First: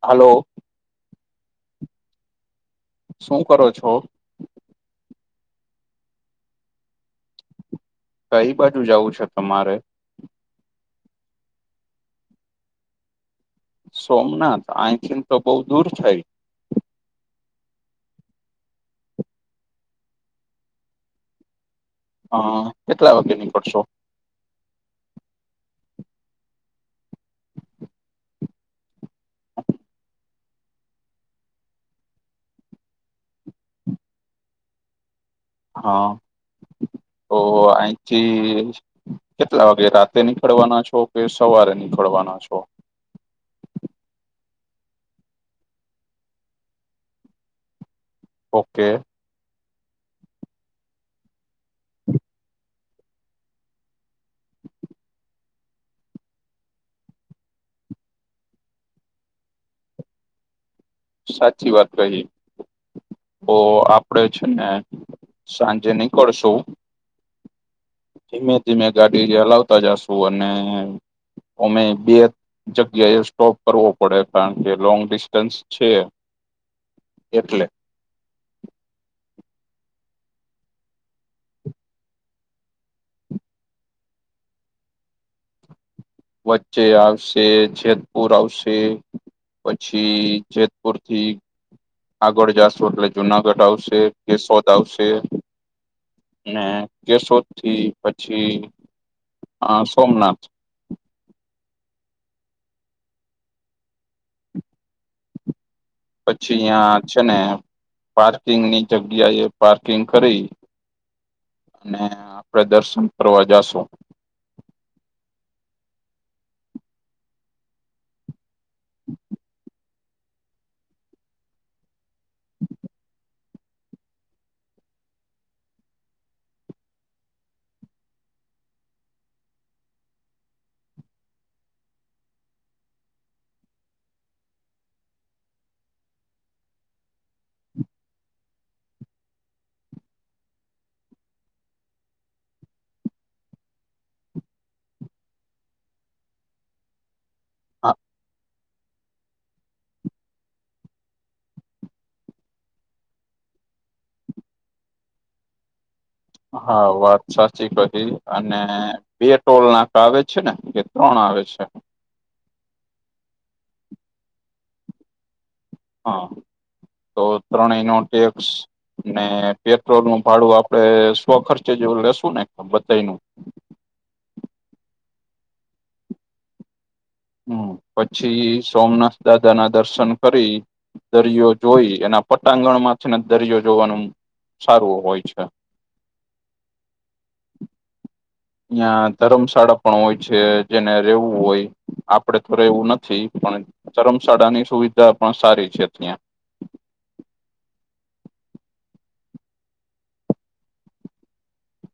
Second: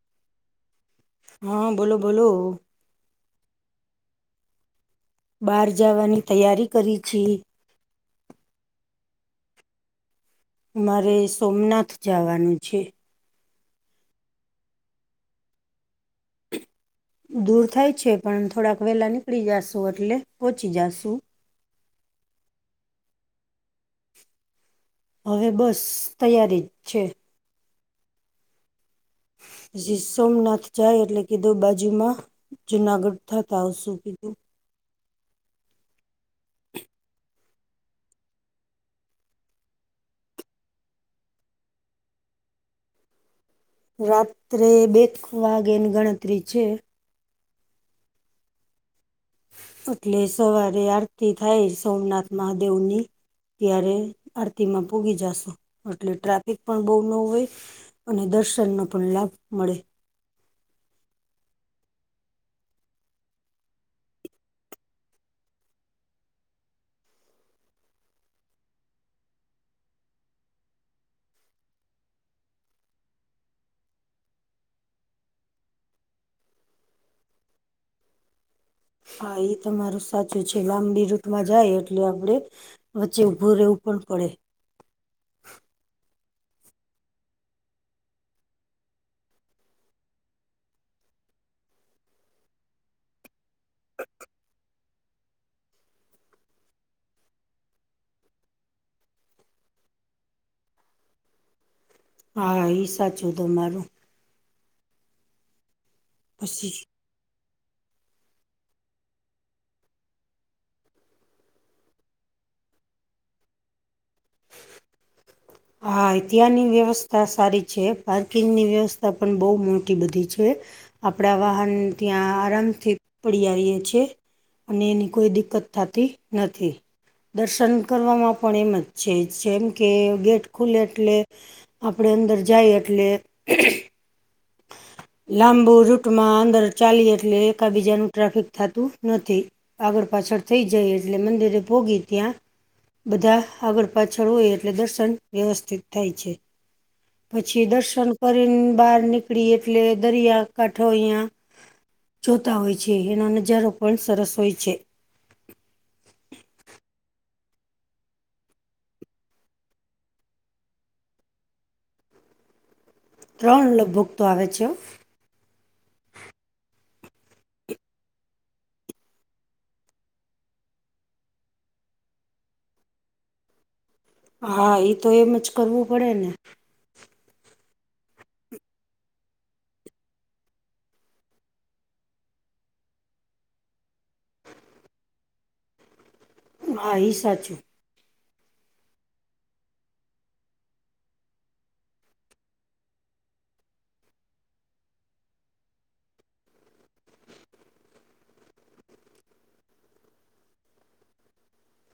Hello. હા બોલો બોલો શું કરો છો? બહાર જવાની તૈયારી કરી છી. કઈ બાજુ જાવું છે તમારે મારે સોમનાથ જવાનું છે. સોમનાથ આઈથીન તો બઉ દૂર થાય. દૂર થાય છે પણ થોડાક વેલા નીકળી જશુ એટલે પોહોંચી જાશુ હ કેટલા વાગે નીકળશો હવે બસ તૈયારી જ છે. [unintelligible] સોમનાથ. જાય એટલે કીધું બાજુમાં જુનાગઢ થતા આવશું કીધું. હા તો આઇથી. કેટલા વાગે રાતે નીકળવાના છો કે સવારે નીકળવાના છો. રાત્રે બે વાગે ની ગણતરી છે. ઓકે. એટલે સવારે આરતી થાય સોમનાથ મહાદેવ ની. ત્યારે આરતીમાં પોગી જાશું એટલે ટ્રાફિક પણ બહુ ન હોય. અને દર્શનનો પણ લાભ મળે. સાચી વાત કહી. તો આપડે છે ને સાંજે નીકળશું. ધીમે ધીમે ગાડી ચલાવતા જશુ અને. અમે બે જગ્યાએ સ્ટોપ કરવો પડે કારણ કે લોંગ ડિસ્ટન્સ. છે એટલે. હા એ તમારું સાચું છે લાંબી રૂટમાં જાય એટલે આપડે. વચ્ચે ઊભું રહેવું પણ પડે. વચ્ચે આવશે જેતપુર આવશે. પછી જેતપુર થી. આગળ જાશું એટલે જુનાગઢ આવશે કેશોદ આવશે. અને કેશોદ થી પછી સોમનાથ. હા એ સાચું તમારું. પછી અયાં છે ને પાર્કિંગની જગ્યા એ પાર્કિંગ કરી. અને આપડે દર્શન કરવા જાશું. હા ત્યાંની વ્યવસ્થા સારી છે પાર્કિંગની વ્યવસ્થા પણ બહુ મોટી બધી છે. આપણા વાહન ત્યાં આરામથી. પડી આવીએ છે અને એની કોઈ દિકત થતી નથી. દર્શન કરવામાં પણ એમ જ છે જેમ કે ગેટ ખુલે એટલે આપણે અંદર જાય એટલે. લાંબુ રૂટમાં અંદર ચાલી એટલે એકાબીજાનું ટ્રાફિક થતું નથી. આગળ પાછળ થઈ જાય એટલે મંદિરે પોગી ત્યાં. બધા આગળ પાછળ હોય એટલે દર્શન વ્યવસ્થિત થાય છે. પછી દર્શન કરીને બહાર નીકળી એટલે દરિયાકાાંઠો અહિયા. જોતા હોય છે એનો નજારો પણ સરસ હોય છે. હા વાત સાચી કરી અને. બે ટોલ નાકા આવે છે ને કે ત્રણ આવે છે. ત્રણ લગભગ તો આવે છે. હા તો ત્રણેયનો ટેક્સ. ને પેટ્રોલનું ભાડું આપડે સ્વ ખર્ચે જેવું લેશું ને બધાનું. હા એ તો એમ જ કરવું પડે ને. હમ્મ પછી સોમનાથ દાદાના દર્શન કરી. દરિયો જોઈ એના પટાંગણમાંથી ને દરિયો જોવાનું સારું હોય છે. હા એ સાચું. નયાં ધર્મશાળા પણ હોય છે જેને રહેવું હોય. આપડે તો એવું નથી, પણ ધરમશાળાની સુવિધા પણ સારી છે ત્યાં.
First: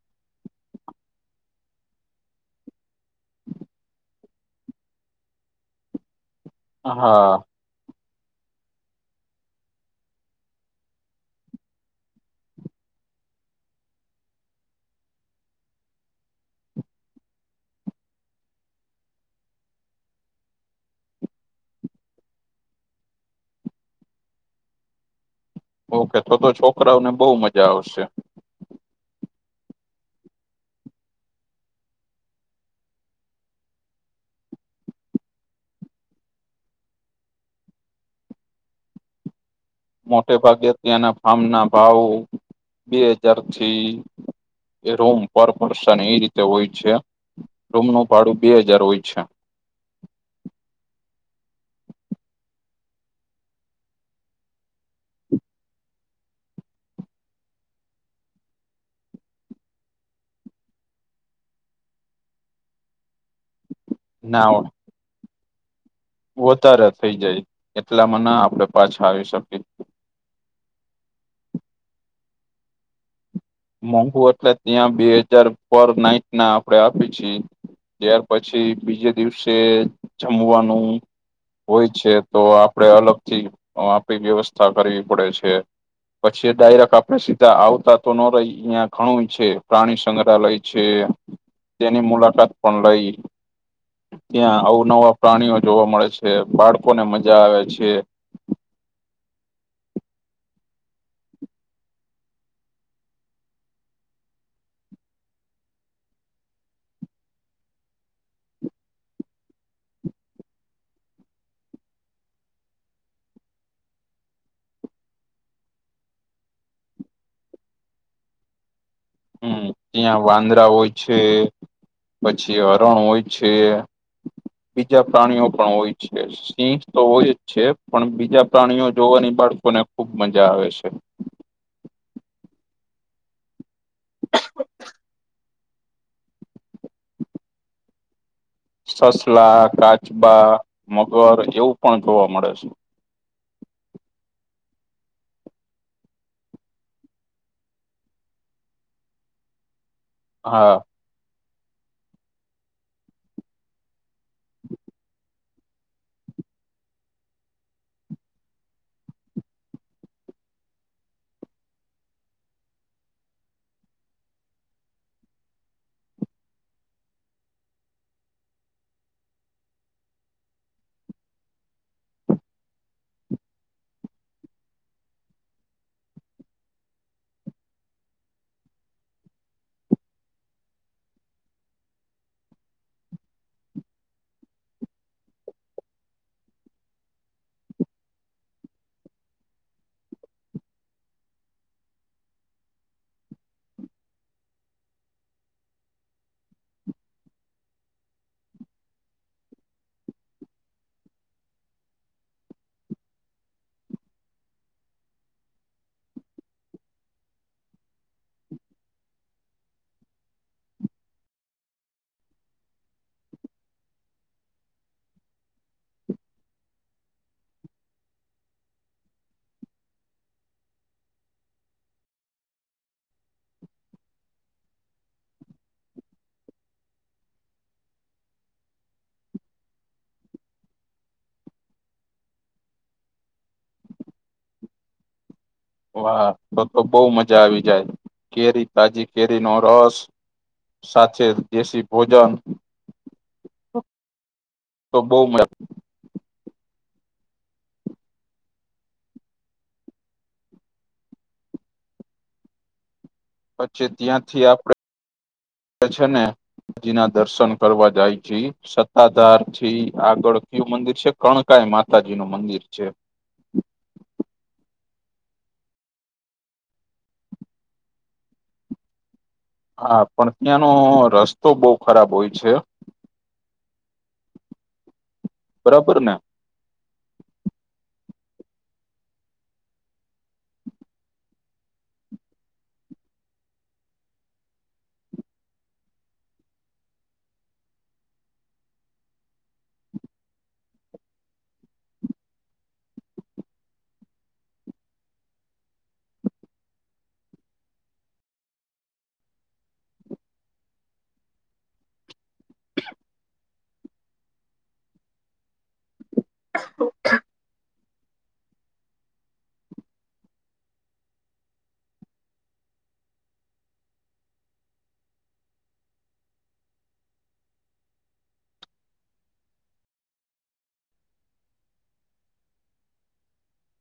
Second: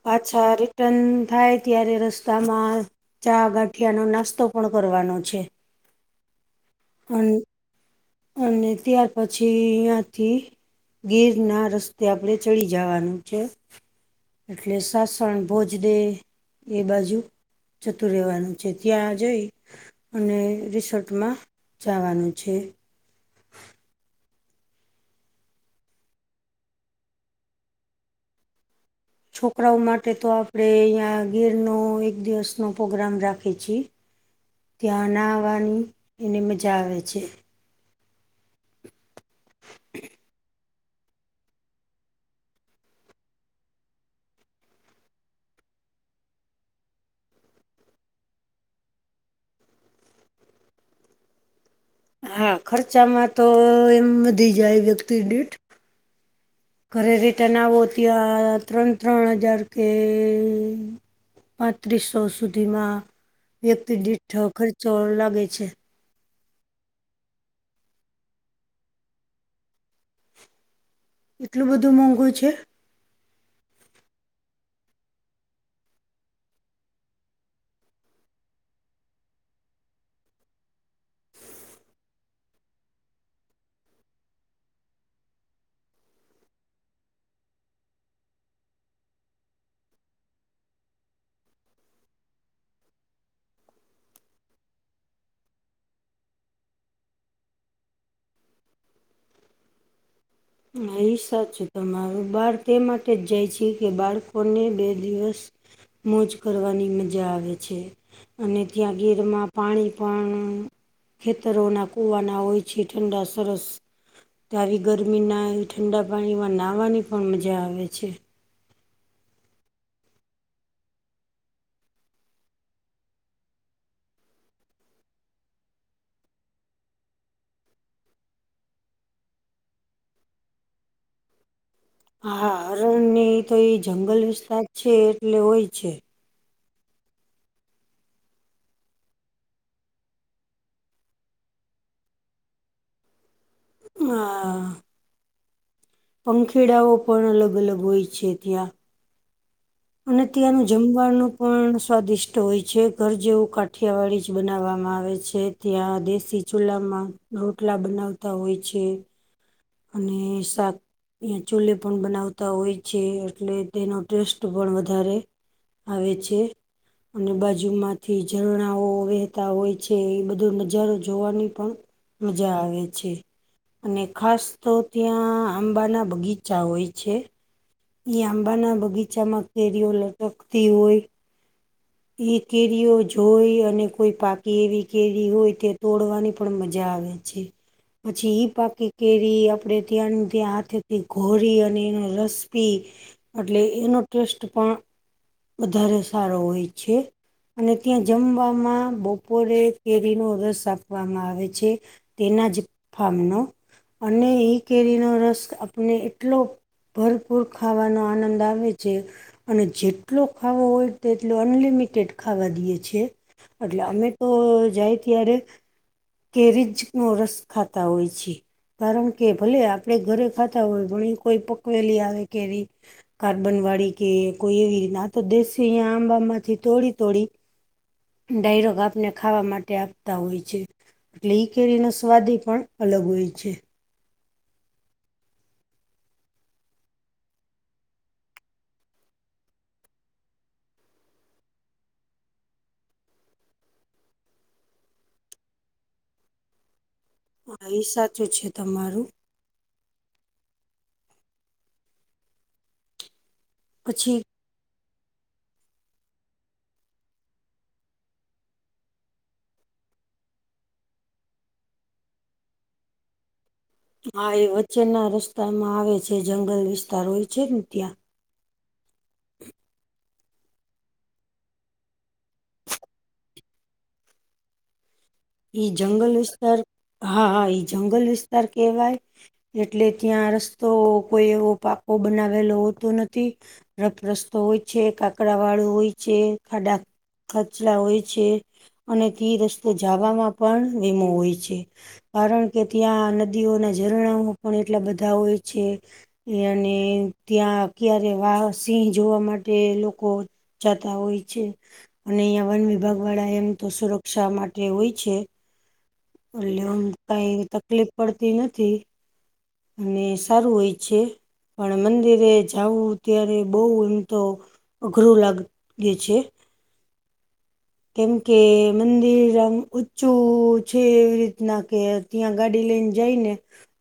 પાછા રિટર્ન થાય ત્યારે રસ્તામાં. ચા ગાંઠિયાનો નાસ્તો પણ કરવાનો છે. અને હા અને ત્યાર પછી અયાથી. ગીરના રસ્તે આપણેે ચડી જવાનું છે. એટલે સાસણ ભોજદે એ બાજુ. જતું રહેવાનું છે ત્યાં જઈ અને રિસોર્ટમાં. જવાનું છે. ઓકે તો તો છોકરાઓને બહુ મજા આવશે. છોકરાઓ માટે તો આપણેે અહીં ગિરનો એક દિવસનો પ્રોગ્રામ રાખી છીએ. ત્યાં નાવાની એને મજા આવે છે. મોટેભાગે ત્યાના ફાર્મના ભાવ બે હજાર થી. એ રૂમ પર પર્સન એ રીતે હોય છે રૂમનું ભાડું બે હજાર હોય છે. હા ખર્ચામાં તો એમ વધી જાય વ્યક્તિદિઠ ઘરે રીતે ના આવો ત્યાં ત્રણ ત્રણ હજાર કે પાંત્રીસો સુધીમાં વ્યક્તિદીઠ ના ખર્ચો લાગે છે. વધારે થઈ જાય એટલામાં ના આપડે પાછા આવી શકી. એટલું બધું મોંઘું છે. મોંઘુ એટલે ત્યાં બે હજાર પર નાઈટના આપડે આપીએ છી. ત્યાર પછી બીજે દિવસે જમવાનું હોય છે તો આપડે અલગથી આપણી વ્યવસ્થા કરવી પડે છે. પછી ડાયરેક્ટ આપડે સીધા આવતા તો અહં ઘણું છે પ્રાણી સંગ્રહાલય છે. તેની મુલાકાત પણ લઈ. ત્યાં અવનવા પ્રાણીઓ જોવા મળે છે, બાળકોને મજા આવે છે. અ એ સાચું તમારું બળ તે માટે જ જાય છે કે, બાળકોને બે દિવસ મોજ કરવાની મજા આવે છે. અને ત્યાં ગીરમાં પાણી પણ ખેતરોના કુવાના હોય છે. ઠંડા સરસ આવી ગરમ ગરમીના એ ઠંડા પાણીમાં નાહવાની પણ મજા આવે છે. હમ્મ ત્યાં વાંદરા હોય છે. પછી હરણ હોય છે. બીજા પ્રાણીઓ પણ હોય છે. સિંહ તો હોય જ છે પણ બીજા પ્રાણીઓ જોવાની બાળકોને ખુબ મજા આવે છે. હા હરણ ની તો એ જંગલ વિસ્તાર છે એટલે હોય છે. સસલા, કાચબા, મગર એવું પણ જોવા મળે છે. હા હા પંખેડાઓ પણ અલગ અલગ હોય છે ત્યાં અને ત્યાંનું હા જમવાનું પણ સ્વાદિષ્ટ હોય છે ઘર જેવું કાઠિયાવાળી છે. બનાવવામાં આવે છે ત્યાં દેશી ચૂલામાં રોટલા બનાવતા હોય છે. અને સાક અહીંયા ચૂલે પણ બનાવતા હોય છે એટલે તેનો ટેસ્ટ પણ વધારે આવે છે. અને બાજુમાંથી ઝરણાઓ વહેહતા હોય છે એ બધો નજારો જોવાની પણ મજા આવે છે અને ખાસ તો ત્યાં આંબાના બગીચા હોય છે. આંબા ના બગીચામાં કેરીઓ લટકતી હોય એ કેરીઓ જોઈ અને કોઈ પાકી એવી કેરી હોય તે તોડવાની પણ મજા આવે જી પછી ઈ પાકી કેરી આપણે ત્યાં ત્યાં હાથેથી ઘોરી અને એનો રસપી એટલે એનો ટેસ્ટ પણ વધારે સારો હોય છે. અને ત્યાં જમવામાં બપોરે કેરીનો રસ આપવામાં આવે છે. તેના જ ફામનો અને એ કેરીનો રસ આપને એટલો ભરપૂર ખાવાનો આનંદ આવે છે અને જેટલો ખાવો હોય તેટલો અનલિમિટેડ ખાવા દઈએ છીએ એટલે અમે તો જાય ત્યારે કેરીજ નો રસ ખાતા હોય છે. કારણ કે ભલે આપણે ઘરે ખાતા હોય ઘણી કોઈ પકવેલી આવે કે ર કાર્બન વાળી કે કોઈ એવી રીતે આ તો દેશ અહીંયા આંબામાંથી તોડી તોડી ડાયરોગ આપને ખાવા માટે આપતા હોય છે. એટલે ઈ કેરી ના સ્વાદ એ પણ અલગ હોય છે. વાહ તો તો બહ મજા આવી જાય કેરી તાજી કેરી નો રસ સાથે દેશી ભોજન તો બહ મરા હા એ સાચું છે તમારું પછી પછી ત્યાંથી આપણે [unintelligible] [inaudible] છે ને જીના દર્શન કરવા જાય છે. સતાધાર થી આગળ કયું મંદિર છે કણકાઈ માતાજી નું મંદિર છે. હા એ વચ્ચેના રસ્તામાં આવે છે જંગલ વિસ્તાર હોય છે ને ત્યાં હા પણ ત્યાંનો રસ્તો બહ ખરાબ હોય છે. [inaudible] [unintelligible] એ બરાબર જંગલ ને વિસ્તાર હા હા એ જંગલ વિસ્તાર કેહેવાય એટલે ત્યાં રસ્તો કોઈ એવો પાકો બનાવેલો હોતો નથી રફરસ્તો હોય છે કાકડા વાળું હોય છે ખાડા ખચલા હોય છે અને તે રસ્તો જવામાં પણ વીમો હોય છે. કારણ કે ત્યાં નદીઓના ઝરણાઓ પણ એટલા બધા હોય છે. અને ત્યાં ક્યારે વાહ સિંહ જોવા માટે લોકો જતા હોય છે અને અહિયાં વન વિભાગ વાળા એમ તો સુરક્ષા માટે હોય છે એટલેમ કઈ તકલીફ પડતી નથી અને સારું હોય છે પણ મંદિરે જવું ત્યારે બહ એમ તો અઘરો લાગ ગ છે. કેમ કે મંદિરમ ઊચું છે એવી રીતના કે ત્યાં ગાડી લઈને જઈને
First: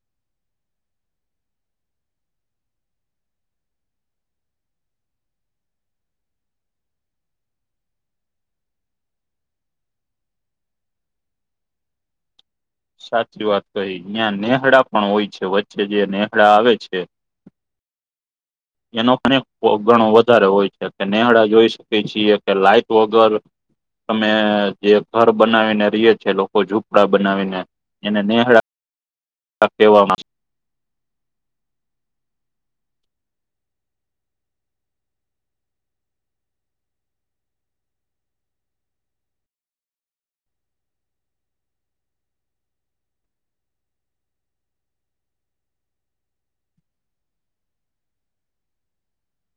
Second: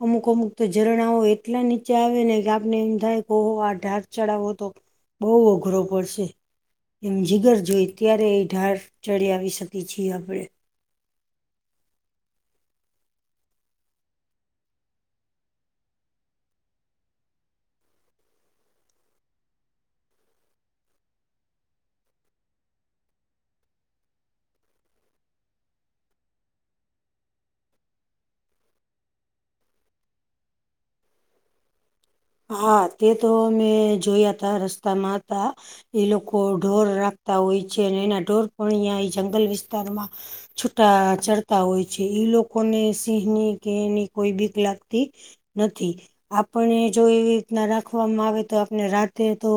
અમુક અમુક તો ઝરણાઓ એટલા નીચે આવે ને કે આપને એમ થાય કેહ આ ઢાાર ચડાવો તો બહુ અઘરો પડશે એમ જીગર જોઈ ત્યારે એ ઢાળ ચડી આવી શકી છીએ આપણેે સાચી વાત કઈ ન્યા નેહડા પણ હોય છે, વચ્ચે જે નેહડા આવે છે. એનો અનેક ગણો વધારે હોય છે, કે નેહડા જોઈ શકી છીએ કે લાઈટ વગર. તમે જે ઘર બનાવીને રહીએ છી લોકો ઝૂપડા બનાવીને. એને નેહળા કહેવામાં. હા તે તો મેં જોયા તા રસ્તામાં હતા. એ લોકો ઢોર રાખતા હોય છે, અને એના ઢોર પણ અહંયા એ જંગલ વિસ્તારમાં. છૂટા ચરતા હોય છે, એ લોકોને સિંહની કે એની કોઈ બીક લાગતી નથી. આપણે. જો એવી રીતના રાખવામાં આવે તો આપને રાતે તો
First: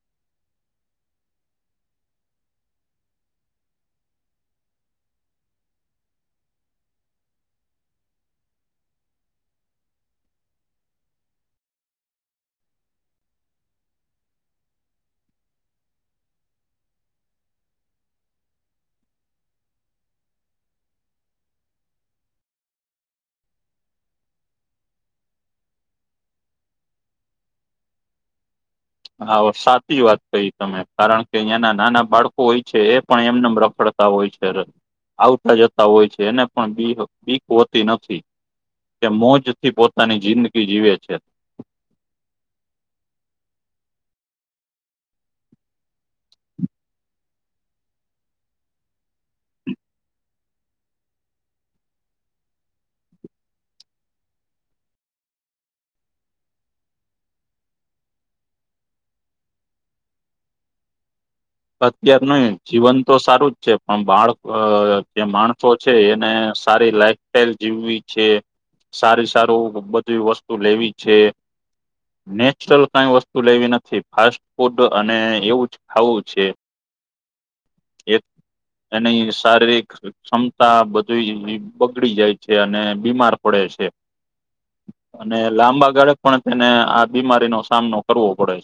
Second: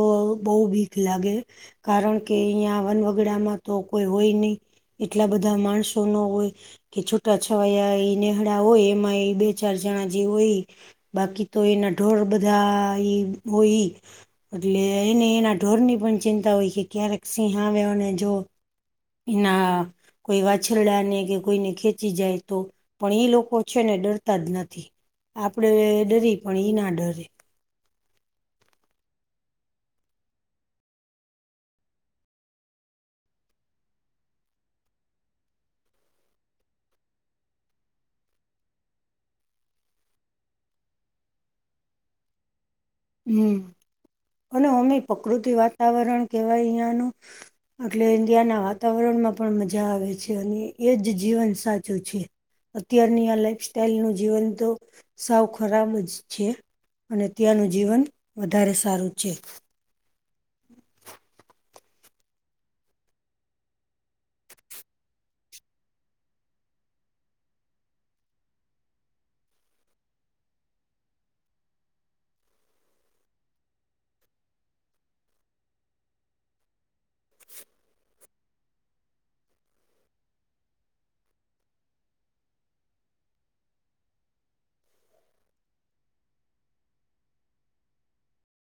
બહુ ભીક લાગે. કારણ કે અહીંયા વન વગડામાં તો કોઈ હોય નહી. એટલા બધા માણસો નો હોય. કે છૂટા છવાયા એ નેહડા હોય એમાં એ બે- ચાર જણા જે હોય. બાકી તો એના ઢોર બધા એ હોય ઈ. એટલે એને એના ઢોરની પણ ચિંતા હોય કે ક્યારેક સિંહ આવે અને જો. એના કોઈ વાછરડા ને કે કોઈને ખેંચી જાય તો. પણ ઈ લોકો છે ને ડરતા જ નથી. આપડે ડરી પણ ઈ ના ડરે. હા સાચી વાત કહી તમે કારણ કે અહંના નાના બાળકો હોય છે. એ પણ એમને રખડ તા હોય છે, આવતા જતા હોય છે, એને પણ બી બીક હોતી નથી. કે મોજ થી પોતાની જિંદગી જીવે છે. હમ અને અમે પ્રકૃતિ વાતાવરણ કેવાય અહિયાનું. એટલે ઇન્ડિયાના વાતાવરણમાં પણ મજા આવે છે, અને એજ જીવન સાચું છે. અત્યારની આ લાઈફ સ્ટાઈલ નું જીવન તો સાવ ખરાબ જ છે. અને ત્યાંનું જીવન વધારે સારું છે. [unintelligible] અત્યાર નહી જીવન તો સારું જ છે, પણ બાળ જે માણસો છે એને સારી લાઇફ તેલ જીવવી છે, સારુ, સારું બધી વસ્તુ લેવી છે. નેચરલ કઈ વસ્તુ લેવી નથી, ફાસ્ટ ફૂડ અને એવું જ ખાવું છે. [unintelligible] એક એની શારીરિક. ક્ષમતા બધી બગડી જાય છે, અને બીમાર પડે છે. અને લાંબા ગાળે પણ તેને આ બીમારીનો સામનો કરવો પડે છે.